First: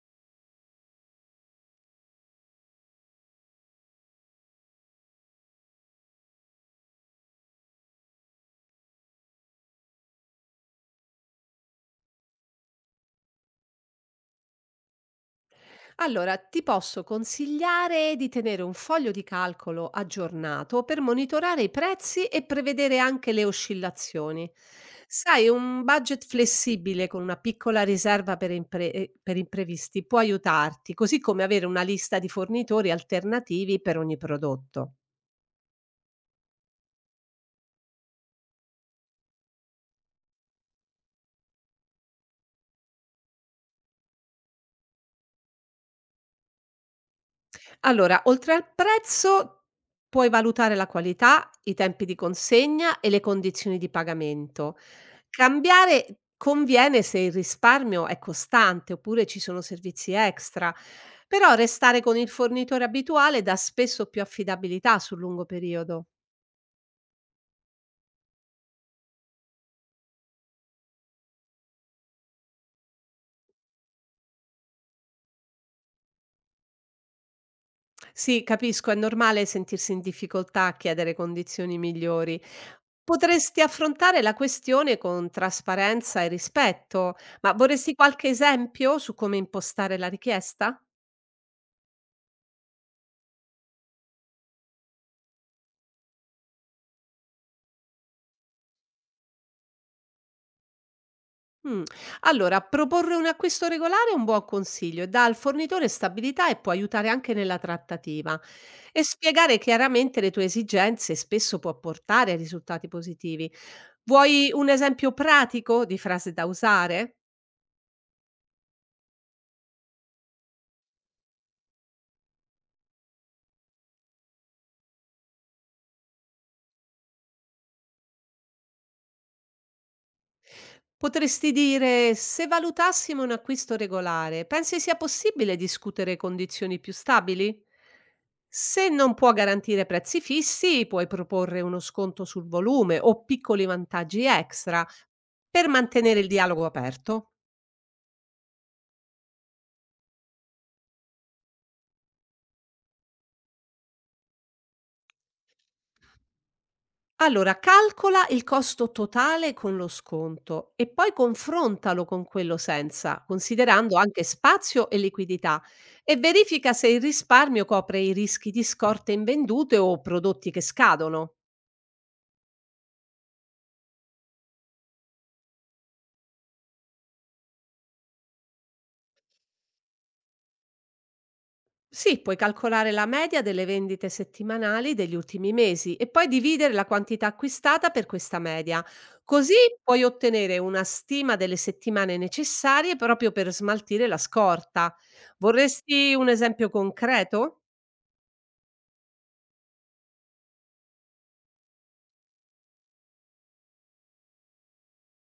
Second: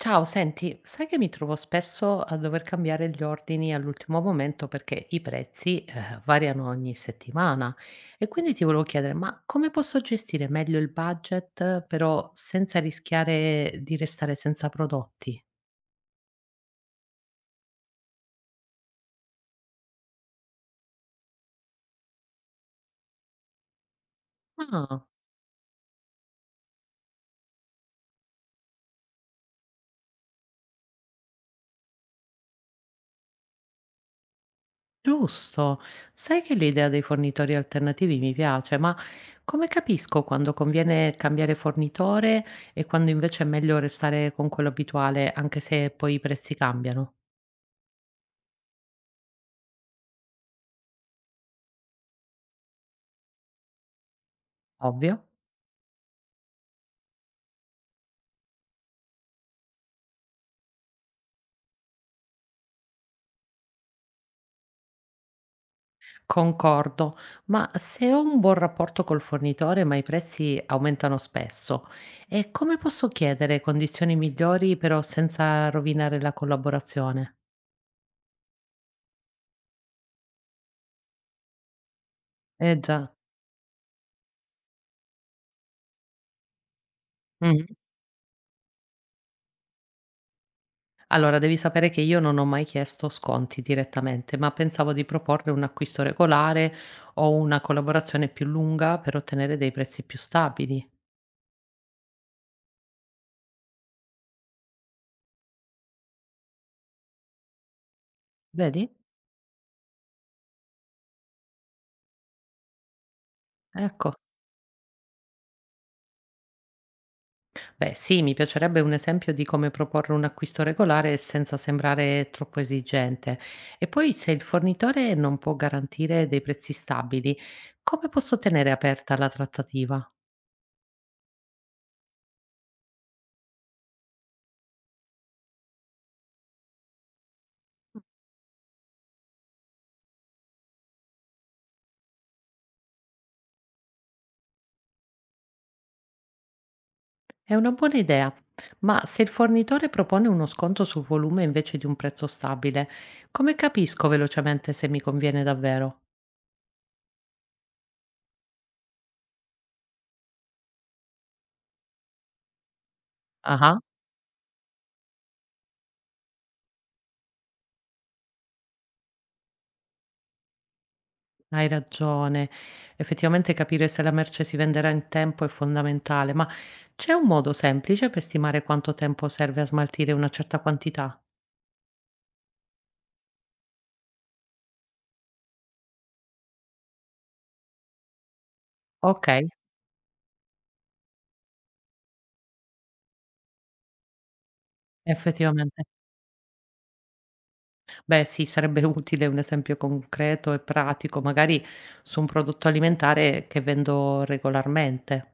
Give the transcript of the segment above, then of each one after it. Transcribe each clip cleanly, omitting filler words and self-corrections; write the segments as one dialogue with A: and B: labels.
A: Ciao, senti, sai che mi trovo spesso a dover cambiare gli ordini all'ultimo momento perché i prezzi, variano ogni settimana e quindi ti volevo chiedere, ma come posso gestire meglio il budget, però senza rischiare di restare senza prodotti?
B: Allora, ti posso consigliare di tenere un foglio di calcolo aggiornato per monitorare i prezzi e prevedere anche le oscillazioni.
A: Ah,
B: Sai, un budget flessibile con una piccola riserva per, per imprevisti può aiutarti, così come avere una lista di fornitori alternativi per ogni prodotto.
A: giusto. Sai che l'idea dei fornitori alternativi mi piace, ma come capisco quando conviene cambiare fornitore e quando invece è meglio restare con quello abituale, anche se poi i prezzi cambiano?
B: Allora, oltre al prezzo puoi valutare la qualità, i tempi di consegna e le condizioni di pagamento.
A: Ovvio.
B: Cambiare conviene se il risparmio è costante oppure ci sono servizi extra, però restare con il fornitore abituale dà spesso più affidabilità sul lungo periodo.
A: Concordo, ma se ho un buon rapporto col fornitore, ma i prezzi aumentano spesso, e come posso chiedere condizioni migliori però senza rovinare la collaborazione?
B: Sì, capisco, è normale sentirsi in difficoltà a chiedere condizioni migliori.
A: Eh già.
B: Potresti affrontare la questione con trasparenza e rispetto, ma
A: Mm.
B: vorresti qualche esempio su come impostare la richiesta?
A: Allora, devi sapere che io non ho mai chiesto sconti direttamente, ma pensavo di proporre un acquisto regolare o una collaborazione più lunga per ottenere dei prezzi più stabili.
B: Mm. Allora, proporre un acquisto regolare è un buon consiglio, dà al fornitore stabilità e può aiutare anche nella trattativa.
A: Vedi?
B: E spiegare chiaramente le tue esigenze spesso può portare a risultati positivi.
A: Ecco.
B: Vuoi un esempio pratico di frase da usare?
A: Beh, sì, mi piacerebbe un esempio di come proporre un acquisto regolare senza sembrare troppo esigente. E poi, se il fornitore non può garantire dei prezzi stabili, come posso tenere aperta la trattativa?
B: Potresti dire: "Se valutassimo un acquisto regolare, pensi sia possibile discutere condizioni più stabili?" Se non può garantire prezzi fissi, puoi proporre uno sconto sul volume o piccoli vantaggi extra per mantenere il dialogo aperto.
A: È una buona idea, ma se il fornitore propone uno sconto sul volume invece di un prezzo stabile, come capisco velocemente se mi conviene davvero?
B: Allora, calcola il costo totale con lo sconto e poi confrontalo con quello senza,
A: Ah.
B: considerando anche spazio e liquidità, e verifica se il risparmio copre i rischi di scorte invendute o prodotti che scadono.
A: Hai ragione. Effettivamente capire se la merce si venderà in tempo è fondamentale, ma c'è un modo semplice per stimare quanto tempo serve a smaltire una certa quantità?
B: Sì, puoi calcolare la media delle vendite settimanali degli ultimi mesi e poi dividere la quantità acquistata per questa media.
A: Ok,
B: Così puoi ottenere una stima delle settimane necessarie proprio per smaltire la scorta.
A: effettivamente.
B: Vorresti un esempio concreto?
A: Beh, sì, sarebbe utile un esempio concreto e pratico, magari su un prodotto alimentare che vendo regolarmente.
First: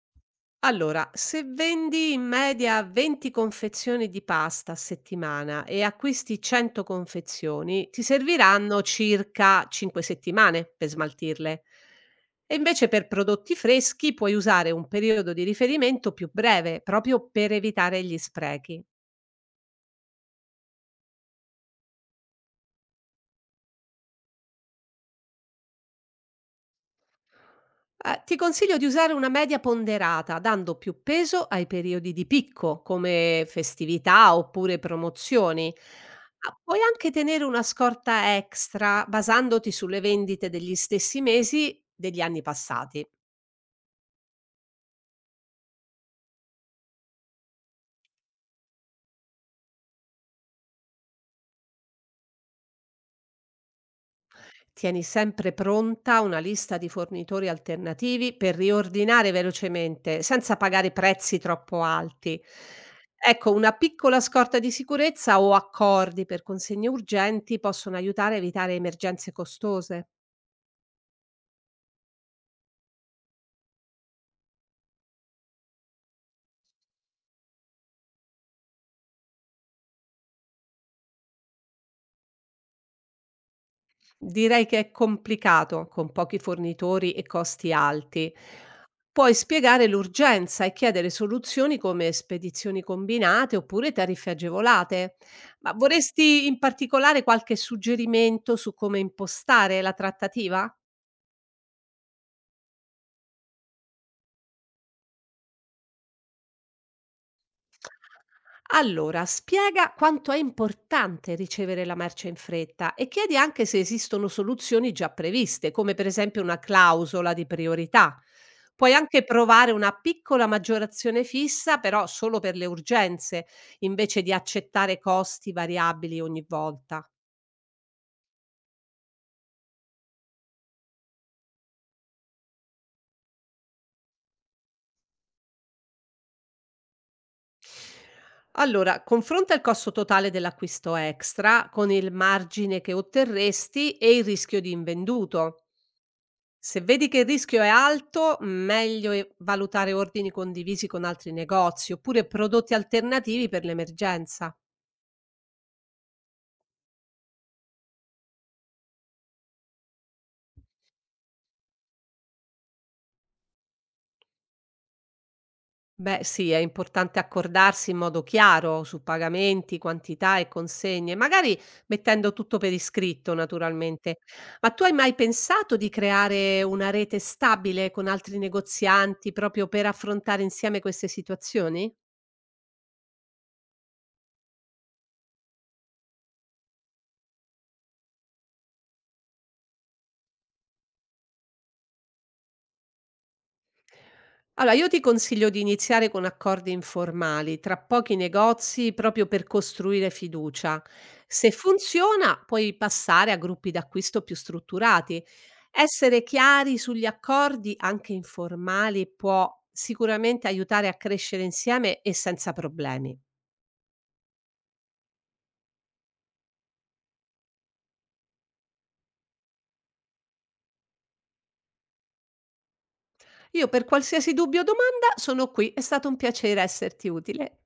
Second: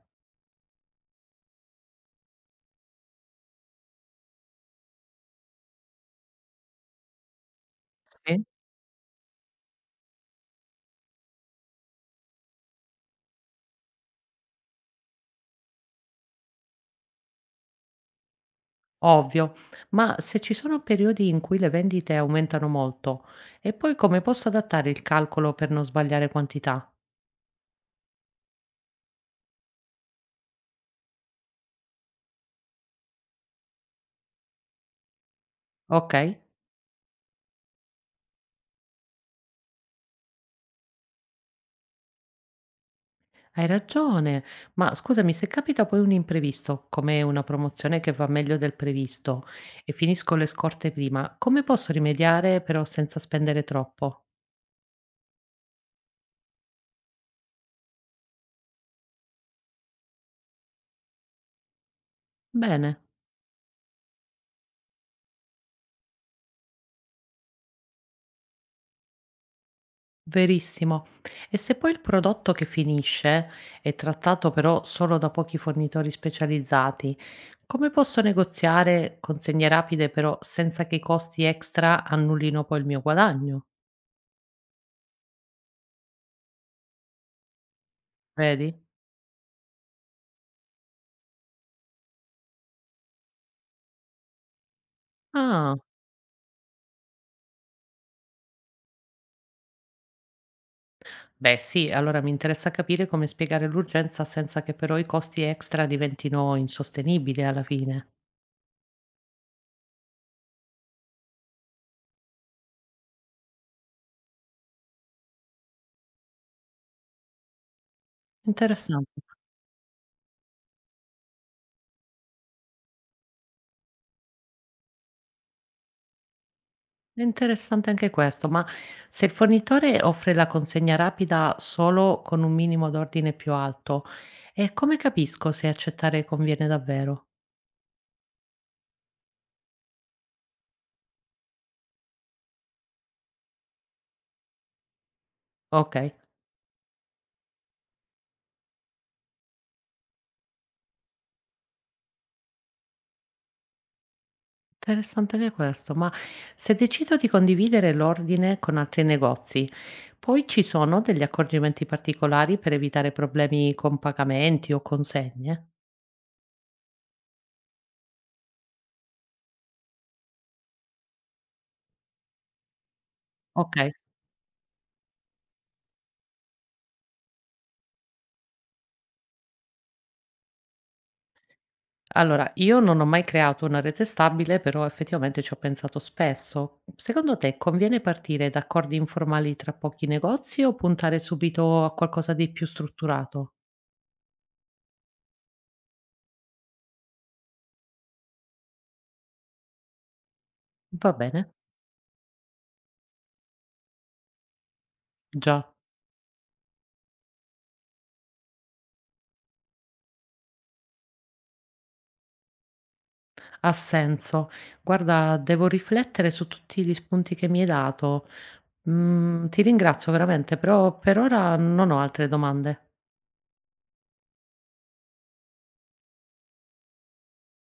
B: Allora, se vendi in media 20 confezioni di pasta a settimana e acquisti 100 confezioni, ti
A: Sì.
B: serviranno circa 5 settimane per smaltirle. E invece per prodotti freschi puoi usare un periodo di riferimento più breve, proprio per evitare gli sprechi.
A: Ovvio, ma se ci sono periodi in cui le vendite aumentano molto, e poi come posso adattare il calcolo per non sbagliare quantità?
B: Ti consiglio di usare una media ponderata, dando più peso ai periodi di picco, come festività oppure promozioni.
A: Ok?
B: Ah, puoi anche tenere una scorta extra basandoti sulle vendite degli stessi mesi degli anni passati.
A: Hai ragione, ma scusami, se capita poi un imprevisto, come una promozione che va meglio del previsto e finisco le scorte prima, come posso rimediare però senza spendere troppo?
B: Tieni sempre pronta una lista di fornitori alternativi per riordinare velocemente, senza pagare prezzi troppo alti.
A: Bene,
B: Ecco, una piccola scorta di sicurezza o accordi per consegne urgenti possono aiutare a evitare emergenze costose.
A: verissimo. E se poi il prodotto che finisce è trattato però solo da pochi fornitori specializzati, come posso negoziare consegne rapide però senza che i costi extra annullino poi il mio guadagno?
B: Direi che è complicato con pochi fornitori e costi alti.
A: Vedi?
B: Puoi spiegare l'urgenza e chiedere soluzioni come spedizioni combinate oppure tariffe agevolate. Ma
A: Ah.
B: vorresti in particolare qualche suggerimento su come impostare la trattativa?
A: Beh, sì, allora mi interessa capire come spiegare l'urgenza senza che però i costi extra diventino insostenibili alla fine.
B: Allora, spiega quanto è importante ricevere la merce in fretta e chiedi anche se esistono soluzioni già previste, come per esempio una clausola di priorità. Puoi
A: Interessante.
B: anche provare una piccola maggiorazione fissa, però solo per le urgenze, invece di accettare costi variabili ogni volta.
A: È interessante anche questo, ma se il fornitore offre la consegna rapida solo con un minimo d'ordine più alto, e come capisco se accettare conviene davvero?
B: Allora, confronta il costo totale dell'acquisto extra con il margine che otterresti e il rischio di invenduto.
A: Ok,
B: Se vedi che il rischio è alto, meglio valutare ordini condivisi con altri negozi oppure prodotti alternativi per l'emergenza.
A: interessante anche questo, ma se decido di condividere l'ordine con altri negozi, poi ci sono degli accorgimenti particolari per evitare problemi con pagamenti o consegne?
B: Beh, sì, è importante accordarsi in modo chiaro su pagamenti, quantità e consegne, magari mettendo tutto per iscritto,
A: Okay.
B: naturalmente. Ma tu hai mai pensato di creare una rete stabile con altri negozianti proprio per affrontare insieme queste situazioni?
A: Allora, io non ho mai creato una rete stabile, però effettivamente ci ho pensato spesso. Secondo te conviene partire da accordi informali tra pochi negozi o puntare subito a qualcosa di più strutturato?
B: Allora, io ti consiglio di iniziare con accordi informali, tra pochi negozi, proprio per costruire fiducia.
A: Va bene?
B: Se funziona, puoi passare a gruppi d'acquisto più strutturati.
A: Già,
B: Essere chiari sugli accordi, anche informali, può sicuramente aiutare a crescere insieme e senza problemi.
A: ha senso. Guarda, devo riflettere su tutti gli spunti che mi hai dato. Mm, ti ringrazio veramente, però per ora non ho altre domande.
B: Io per qualsiasi dubbio o domanda sono qui, è stato un piacere esserti utile.